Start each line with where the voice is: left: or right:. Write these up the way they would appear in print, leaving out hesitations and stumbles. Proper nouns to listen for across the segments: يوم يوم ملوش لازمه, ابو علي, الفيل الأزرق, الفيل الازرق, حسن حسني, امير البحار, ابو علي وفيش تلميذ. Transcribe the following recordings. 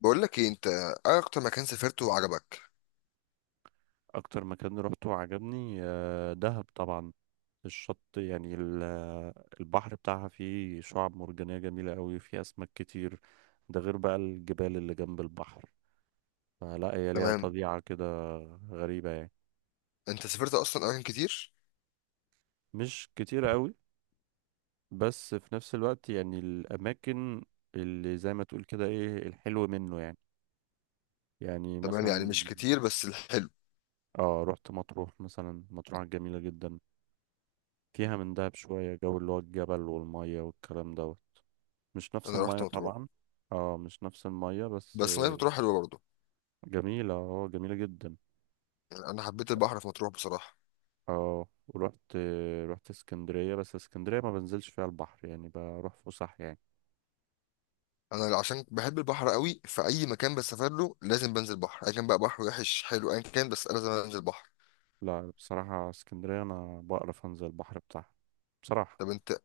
left: بقول لك ايه؟ انت ايه اكتر مكان سافرته وعجبك؟
right: اكتر مكان روحته وعجبني، دهب طبعا. الشط يعني البحر بتاعها فيه شعاب مرجانية جميلة قوي، فيه اسماك كتير. ده غير بقى الجبال اللي جنب البحر. فلا، هي ليها
left: تمام.
right: طبيعة كده غريبة يعني.
left: انت سافرت اصلا اماكن كتير؟
right: مش كتير قوي، بس في نفس الوقت يعني الاماكن اللي زي ما تقول كده ايه الحلو منه يعني يعني
left: تمام، يعني
right: مثلا،
left: مش كتير بس الحلو.
right: اه رحت مطروح مثلا. مطروح جميلة جدا، فيها من دهب شوية جو، اللي هو الجبل والمية والكلام ده. مش نفس
left: انا
right: المية
left: رحت مطروح.
right: طبعا. اه مش نفس المية، بس
left: بس ميه مطروح حلوه برضه.
right: جميلة، جميلة جدا.
left: يعني انا حبيت البحر في مطروح بصراحه.
right: اه ورحت آه، رحت اسكندرية، بس اسكندرية ما بنزلش فيها البحر يعني، بروح فسح يعني.
left: انا عشان بحب البحر قوي في اي مكان بسافر له لازم بنزل بحر ايا كان، بقى بحر وحش حلو ايا كان، بس انا لازم انزل بحر.
right: لا بصراحة اسكندرية انا بقرف انزل البحر بتاعها، بصراحة.
left: طب انت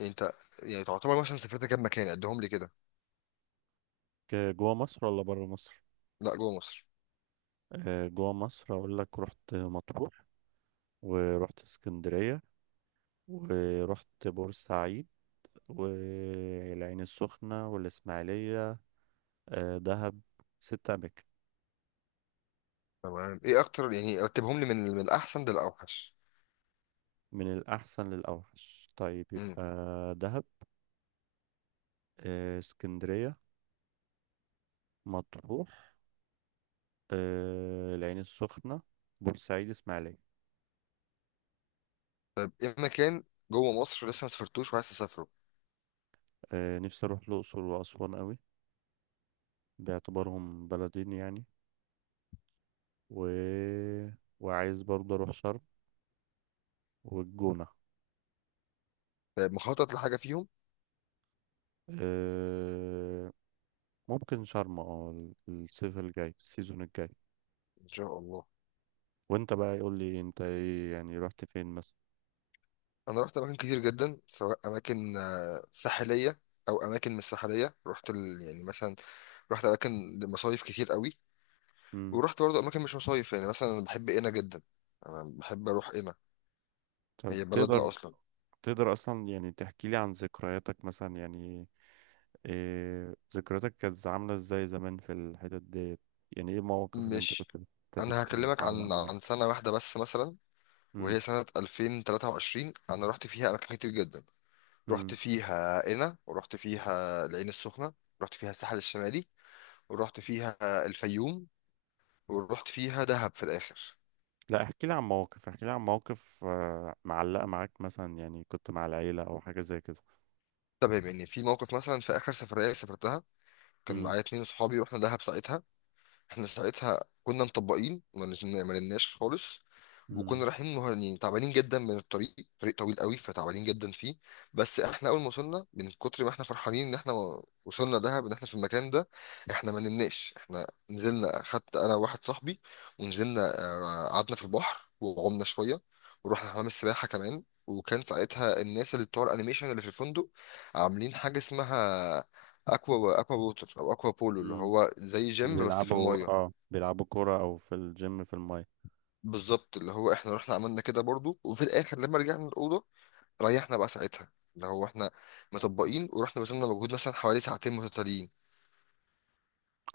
left: انت يعني تعتبر مثلا سافرت كام مكان؟ عدهم لي كده.
right: جوا مصر ولا برا مصر؟
left: لا، جوه مصر.
right: جوا مصر اقول لك: رحت مطروح، ورحت اسكندرية، ورحت بورسعيد، والعين السخنة، والإسماعيلية، دهب. ست أماكن.
left: تمام. ايه اكتر؟ يعني رتبهم لي من الاحسن للاوحش.
right: من الأحسن للأوحش، طيب، يبقى
left: امم
right: دهب، اسكندرية، مطروح، العين السخنة، بورسعيد، اسماعيلية.
left: طيب، ايه مكان جوه مصر لسه ما سافرتوش وعايز تسافره؟
right: نفسي أروح الأقصر وأسوان أوي، باعتبارهم بلدين يعني. و... وعايز برضه أروح شرم والجونة.
left: طيب، مخطط لحاجة فيهم؟
right: آه، ممكن شرم. الصيف الجاي، السيزون الجاي.
left: إن شاء الله.
right: وانت بقى يقول لي انت ايه يعني، رحت فين مثلا؟
left: أنا رحت أماكن كتير جدا، سواء أماكن ساحلية أو أماكن مش ساحلية. رحت يعني مثلا رحت أماكن لمصايف كتير قوي.
right: مم.
left: ورحت برضه أماكن مش مصايف، يعني مثلا أنا بحب قنا جدا. أنا بحب أروح قنا.
right: طب
left: هي بلدنا أصلا.
right: تقدر اصلا يعني تحكي لي عن ذكرياتك مثلا يعني، إيه ذكرياتك كانت عاملة ازاي زمان في الحتت ديت؟ يعني ايه المواقف اللي انت
left: مش
right: كنت
left: أنا هكلمك
right: بتعلق
left: عن
right: معاك؟
left: سنة واحدة بس مثلا،
right: امم.
left: وهي سنة 2023. أنا رحت فيها أماكن كتير جدا. رحت
right: امم.
left: فيها قنا، ورحت فيها العين السخنة، رحت فيها الساحل الشمالي، ورحت فيها الفيوم، ورحت فيها دهب في الاخر.
right: لا، احكي لي عن مواقف معلقة معاك مثلا، يعني كنت مع العيلة او حاجة زي كده.
left: تمام. يعني في موقف مثلا في اخر سفريه سافرتها، كان
right: امم.
left: معايا اتنين صحابي، رحنا دهب ساعتها. احنا ساعتها كنا مطبقين، ما نمناش خالص. وكنا
right: امم.
left: رايحين يعني تعبانين جدا من الطريق، طريق طويل قوي، فتعبانين جدا فيه. بس احنا اول ما وصلنا، من كتر ما احنا فرحانين ان احنا وصلنا دهب، ان احنا في المكان ده، احنا ما نمناش. احنا نزلنا، خدت انا وواحد صاحبي ونزلنا، قعدنا في البحر وعمنا شويه. ورحنا حمام السباحه كمان. وكان ساعتها الناس اللي بتوع الانيميشن اللي في الفندق عاملين حاجه اسمها اكوا اكوا ووتر او اكوا بولو، اللي
right: امم.
left: هو زي
right: اللي
left: جيم بس في المايه.
right: بيلعبوا كورة او في الجيم في الماية.
left: بالظبط، اللي هو احنا رحنا عملنا كده برضو. وفي الاخر لما رجعنا الاوضه، ريحنا بقى ساعتها، اللي هو احنا مطبقين ورحنا بذلنا مجهود مثلا حوالي ساعتين متتاليين.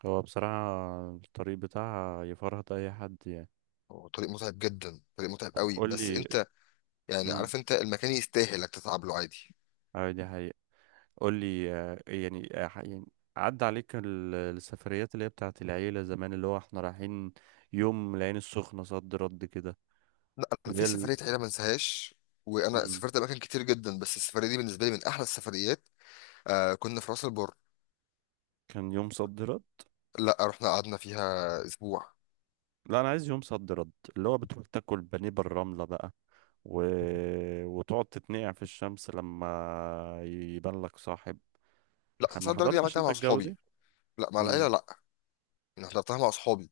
right: هو بصراحة الطريق بتاعها يفرهد اي حد يعني.
left: هو طريق متعب جدا، طريق متعب
right: طب
left: قوي،
right: قول
left: بس
right: لي.
left: انت يعني
right: امم.
left: عارف انت المكان يستاهل انك تتعب له، عادي.
right: اه، دي حقيقة. قول لي، يعني، يعني عدى عليك السفريات اللي هي بتاعت العيلة زمان، اللي هو احنا رايحين يوم العين السخنة، صد رد كده.
left: لا، انا
right: اللي هي
left: في
right: ال...
left: سفريه عيله ما انساهاش. وانا
right: مم.
left: سافرت اماكن كتير جدا، بس السفريه دي بالنسبه لي من احلى السفريات. كنا في راس البر.
right: كان يوم صد رد.
left: لا، رحنا قعدنا فيها اسبوع.
right: لا، انا عايز يوم صد رد اللي هو بتروح تاكل بانيه بالرملة بقى، و... وتقعد تتنقع في الشمس لما يبان لك صاحب.
left: لا،
right: ما
left: صدر دي
right: حضرتش
left: عملتها
right: انت
left: مع
right: الجو دي؟
left: اصحابي. لا، مع العيله
right: مم.
left: لا. انا حضرتها مع اصحابي،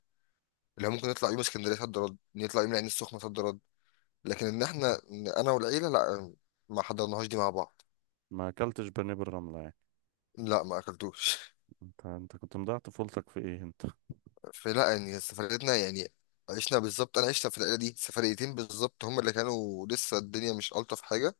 left: اللي هو ممكن نطلع يوم اسكندريه صد رد، نطلع يوم العين السخنه صد رد. لكن ان احنا، انا والعيله، لا. ما حضرناهاش دي مع بعض.
right: ما اكلتش بانيه بالرملة يعني؟
left: لا، ما اكلتوش.
right: انت كنت مضيع طفولتك في ايه انت؟
left: فلا، يعني سفريتنا يعني عشنا بالظبط. انا عشت في العيله دي سفريتين بالظبط، هم اللي كانوا لسه الدنيا مش الطف حاجه.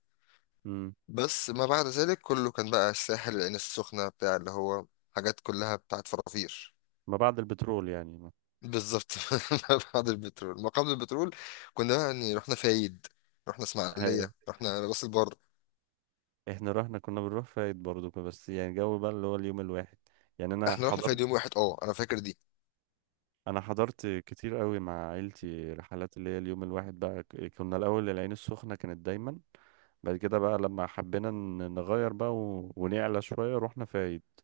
right: مم.
left: بس ما بعد ذلك كله كان بقى الساحل، العين السخنه، بتاع اللي هو حاجات كلها بتاعت فرافير.
right: ما بعد البترول يعني.
left: بالظبط. ما بعد البترول، ما قبل البترول كنا بقى يعني رحنا فايد، رحنا
right: ما.
left: اسماعيليه، رحنا راس البر.
right: احنا رحنا كنا بنروح فايت برضو. بس يعني جو بقى اللي هو اليوم الواحد، يعني
left: احنا رحنا فايد يوم واحد، اه، انا فاكر دي.
right: انا حضرت كتير قوي مع عيلتي رحلات اللي هي اليوم الواحد بقى. كنا الاول العين السخنة كانت دايما، بعد كده بقى لما حبينا نغير بقى ونعلى شوية رحنا فايت.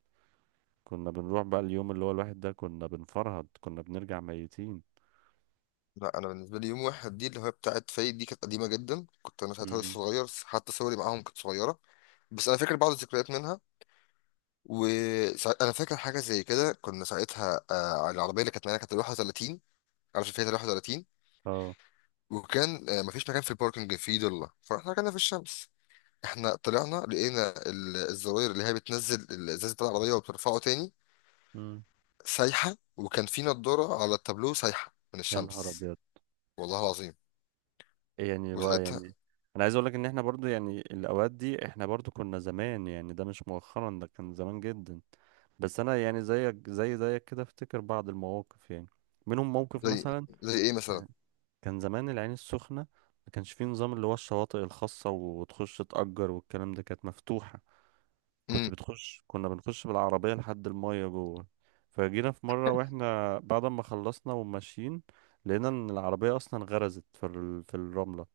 right: كنا بنروح بقى اليوم اللي هو الواحد ده، كنا بنفرهد، كنا بنرجع ميتين.
left: لا، انا بالنسبه لي يوم واحد دي اللي هي بتاعت فايد دي كانت قديمه جدا، كنت انا ساعتها لسه
right: امم.
left: صغير، حتى صوري معاهم كانت صغيره. بس انا فاكر بعض الذكريات منها. وانا فاكر حاجه زي كده، كنا ساعتها على العربيه اللي كانت معانا، كانت ال 31. عارف فيها 31؟
right: اه.
left: وكان مفيش مكان في الباركنج في ضله، فاحنا كنا في الشمس. احنا طلعنا لقينا الزراير اللي هي بتنزل الازاز بتاع العربيه وبترفعه تاني
right: امم.
left: سايحه، وكان في نضاره على التابلو سايحه من
right: يا نهار
left: الشمس.
right: ابيض!
left: والله العظيم.
right: إيه يعني بقى
left: وساعتها
right: يعني؟ انا عايز اقول لك ان احنا برضو يعني الاوقات دي احنا برضو كنا زمان يعني، ده مش مؤخرا، ده كان زمان جدا. بس انا يعني، زيك كده افتكر بعض المواقف يعني، منهم موقف
left: زي
right: مثلا.
left: زي ايه مثلا؟
right: كان كان زمان العين السخنة ما كانش فيه نظام اللي هو الشواطئ الخاصة، وتخش تأجر والكلام ده، كانت مفتوحة. كنت
left: إمم.
right: بتخش كنا بنخش بالعربية لحد المية جوه. فجينا في مرة واحنا بعد ما خلصنا وماشيين، لقينا ان العربية اصلا غرزت في الرملة.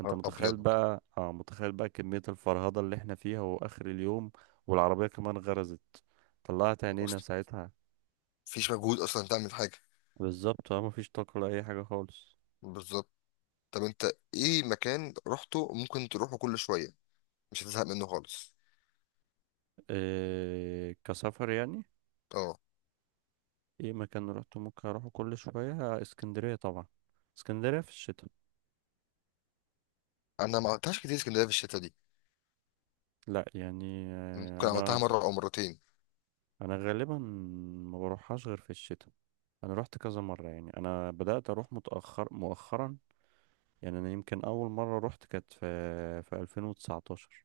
right: انت متخيل
left: ابيض.
right: بقى، متخيل بقى كمية الفرهدة اللي احنا فيها واخر اليوم، والعربية كمان غرزت. طلعت عينينا
left: اصلا
right: ساعتها.
left: مفيش مجهود اصلا تعمل حاجه.
right: بالظبط، اه، مفيش طاقة لأي حاجة خالص.
left: بالظبط. طب انت، ايه مكان رحته ممكن تروحه كل شويه مش هتزهق منه خالص؟
right: إيه كسفر يعني؟
left: اه.
right: ايه مكان روحته ممكن اروحه كل شوية؟ اسكندرية طبعا، اسكندرية في الشتاء.
left: انا ما عملتهاش كتير اسكندريه في الشتا دي.
right: لا يعني
left: ممكن عملتها
right: انا،
left: مره او مرتين.
right: انا غالبا ما بروحهاش غير في الشتاء. انا روحت كذا مرة يعني، انا بدأت اروح متأخر مؤخرا. يعني انا يمكن اول مرة روحت كانت في 2019.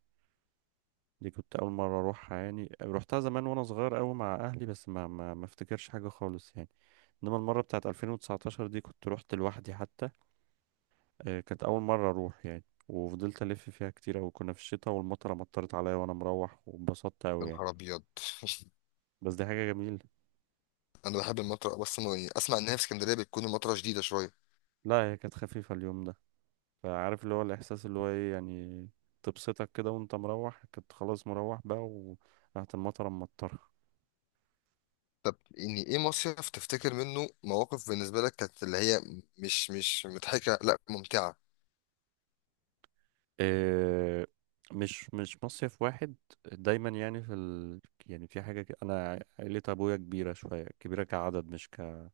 right: دي كنت اول مره اروحها يعني، روحتها زمان وانا صغير قوي مع اهلي، بس ما افتكرش حاجه خالص يعني. انما المره بتاعت 2019 دي كنت روحت لوحدي حتى. كانت اول مره اروح يعني، وفضلت الف فيها كتير أوي. كنا في الشتاء والمطره مطرت عليا وانا مروح، واتبسطت
left: يا
right: قوي يعني.
left: نهار ابيض.
right: بس دي حاجه جميله.
left: انا بحب المطره، بس يعني اسمع ان هي في اسكندريه بتكون المطره شديده شويه.
right: لا هي كانت خفيفه اليوم ده، فعارف اللي هو الاحساس اللي هو ايه يعني؟ تبسطك كده وانت مروح. كنت خلاص مروح بقى وراحت المطره مطرة.
left: طب يعني ايه مصيف تفتكر منه مواقف بالنسبه لك كانت اللي هي مش مضحكه، لا، ممتعه؟
right: آه، مش مصيف واحد. دايما يعني يعني في حاجة كده. أنا عيلة أبويا كبيرة شوية، كبيرة كعدد مش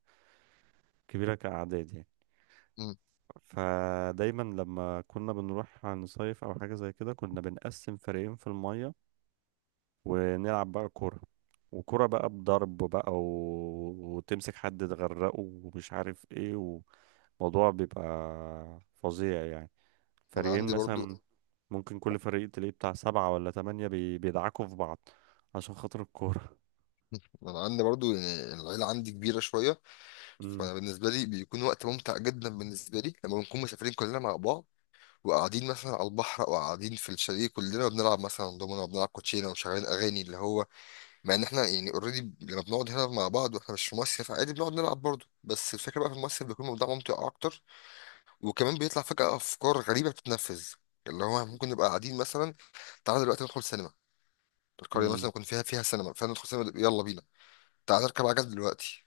right: كبيرة كأعداد يعني.
left: مم.
right: فدايما لما كنا بنروح نصيف أو حاجة زي كده، كنا بنقسم فريقين في المية، ونلعب بقى كورة، وكرة بقى بضرب بقى، وتمسك حد تغرقه ومش عارف ايه، وموضوع بيبقى فظيع يعني.
left: انا
right: فريقين
left: عندي برضو
right: مثلا، ممكن كل فريق تلاقيه بتاع سبعة ولا تمانية، بيدعكوا في بعض عشان خاطر الكورة.
left: انا عندي برضو يعني العيله عندي كبيره شويه.
right: امم.
left: وانا بالنسبه لي بيكون وقت ممتع جدا بالنسبه لي لما بنكون مسافرين كلنا مع بعض، وقاعدين مثلا على البحر او قاعدين في الشاليه، كلنا بنلعب مثلا دومنا وبنلعب كوتشينه ومشغلين اغاني. اللي هو مع ان احنا يعني اوريدي لما بنقعد هنا مع بعض واحنا مش في مصيف عادي بنقعد نلعب برضه، بس الفكره بقى في المصيف بيكون الموضوع ممتع اكتر. وكمان بيطلع فجاه افكار غريبه بتتنفذ، اللي هو ممكن نبقى قاعدين مثلا، تعالى دلوقتي ندخل سينما، القريه مثلا
right: امم.
left: يكون فيها سينما، فندخل سينما، يلا بينا. تعالى نركب عجل دلوقتي.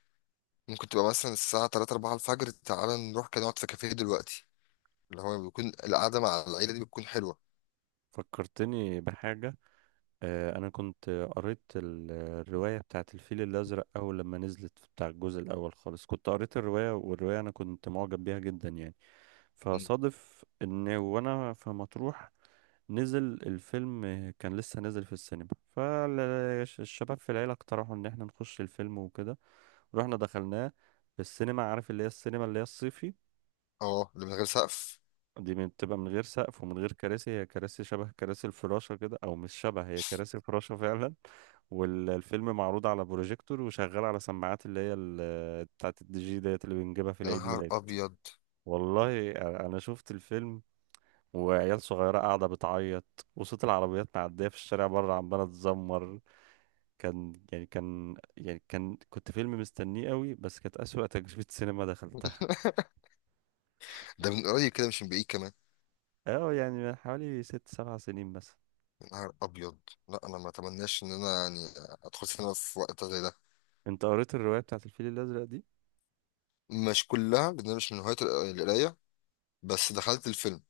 left: ممكن تبقى مثلا الساعة 3 4 الفجر، تعالى نروح كده نقعد في كافيه دلوقتي. اللي هو بيكون القعدة مع العيلة دي بتكون حلوة.
right: فكرتني بحاجة. أنا كنت قريت الرواية بتاعت الفيل الأزرق، أول لما نزلت بتاع الجزء الأول خالص، كنت قريت الرواية، والرواية أنا كنت معجب بيها جدا يعني.
left: مم.
right: فصادف إن وأنا في مطروح نزل الفيلم، كان لسه نازل في السينما. فالشباب في العيلة اقترحوا ان احنا نخش الفيلم وكده. رحنا دخلناه في السينما. عارف اللي هي السينما اللي هي الصيفي؟
left: اه، اللي من غير سقف.
right: دي بتبقى من غير سقف ومن غير كراسي، هي كراسي شبه كراسي الفراشة كده، او مش شبه، هي كراسي فراشة فعلا. والفيلم معروض على بروجيكتور، وشغال على سماعات اللي هي بتاعت الدي جي ديت اللي بنجيبها في
left: يا
right: العيد
left: نهار
right: ميلاد.
left: أبيض.
right: والله انا شفت الفيلم وعيال صغيرة قاعدة بتعيط، وصوت العربيات معدية في الشارع بره عمالة تزمر. كان يعني كان يعني كان كنت فيلم مستنيه قوي، بس كانت أسوأ تجربة سينما دخلتها.
left: ده من قريب كده مش من بعيد كمان.
right: اه يعني من حوالي 6 7 سنين مثلا.
left: يا نهار أبيض. لا، أنا ما أتمناش إن أنا يعني أدخل سينما في وقت زي ده.
right: انت قريت الرواية بتاعت الفيل الأزرق دي؟
left: مش كلها، لأن أنا مش من هواية القراية. بس دخلت الفيلم.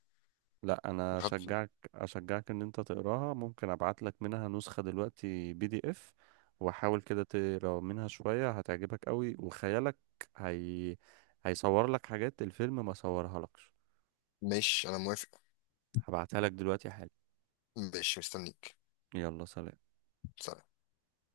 right: لا، انا
left: دخلت.
right: اشجعك ان انت تقراها. ممكن ابعت لك منها نسخة دلوقتي PDF. وحاول كده تقرا منها شوية، هتعجبك قوي. وخيالك هي هيصور لك حاجات الفيلم ما صورها لكش.
left: ماشي، أنا موافق.
right: هبعتها لك دلوقتي حالا.
left: ماشي، مستنيك.
right: يلا سلام.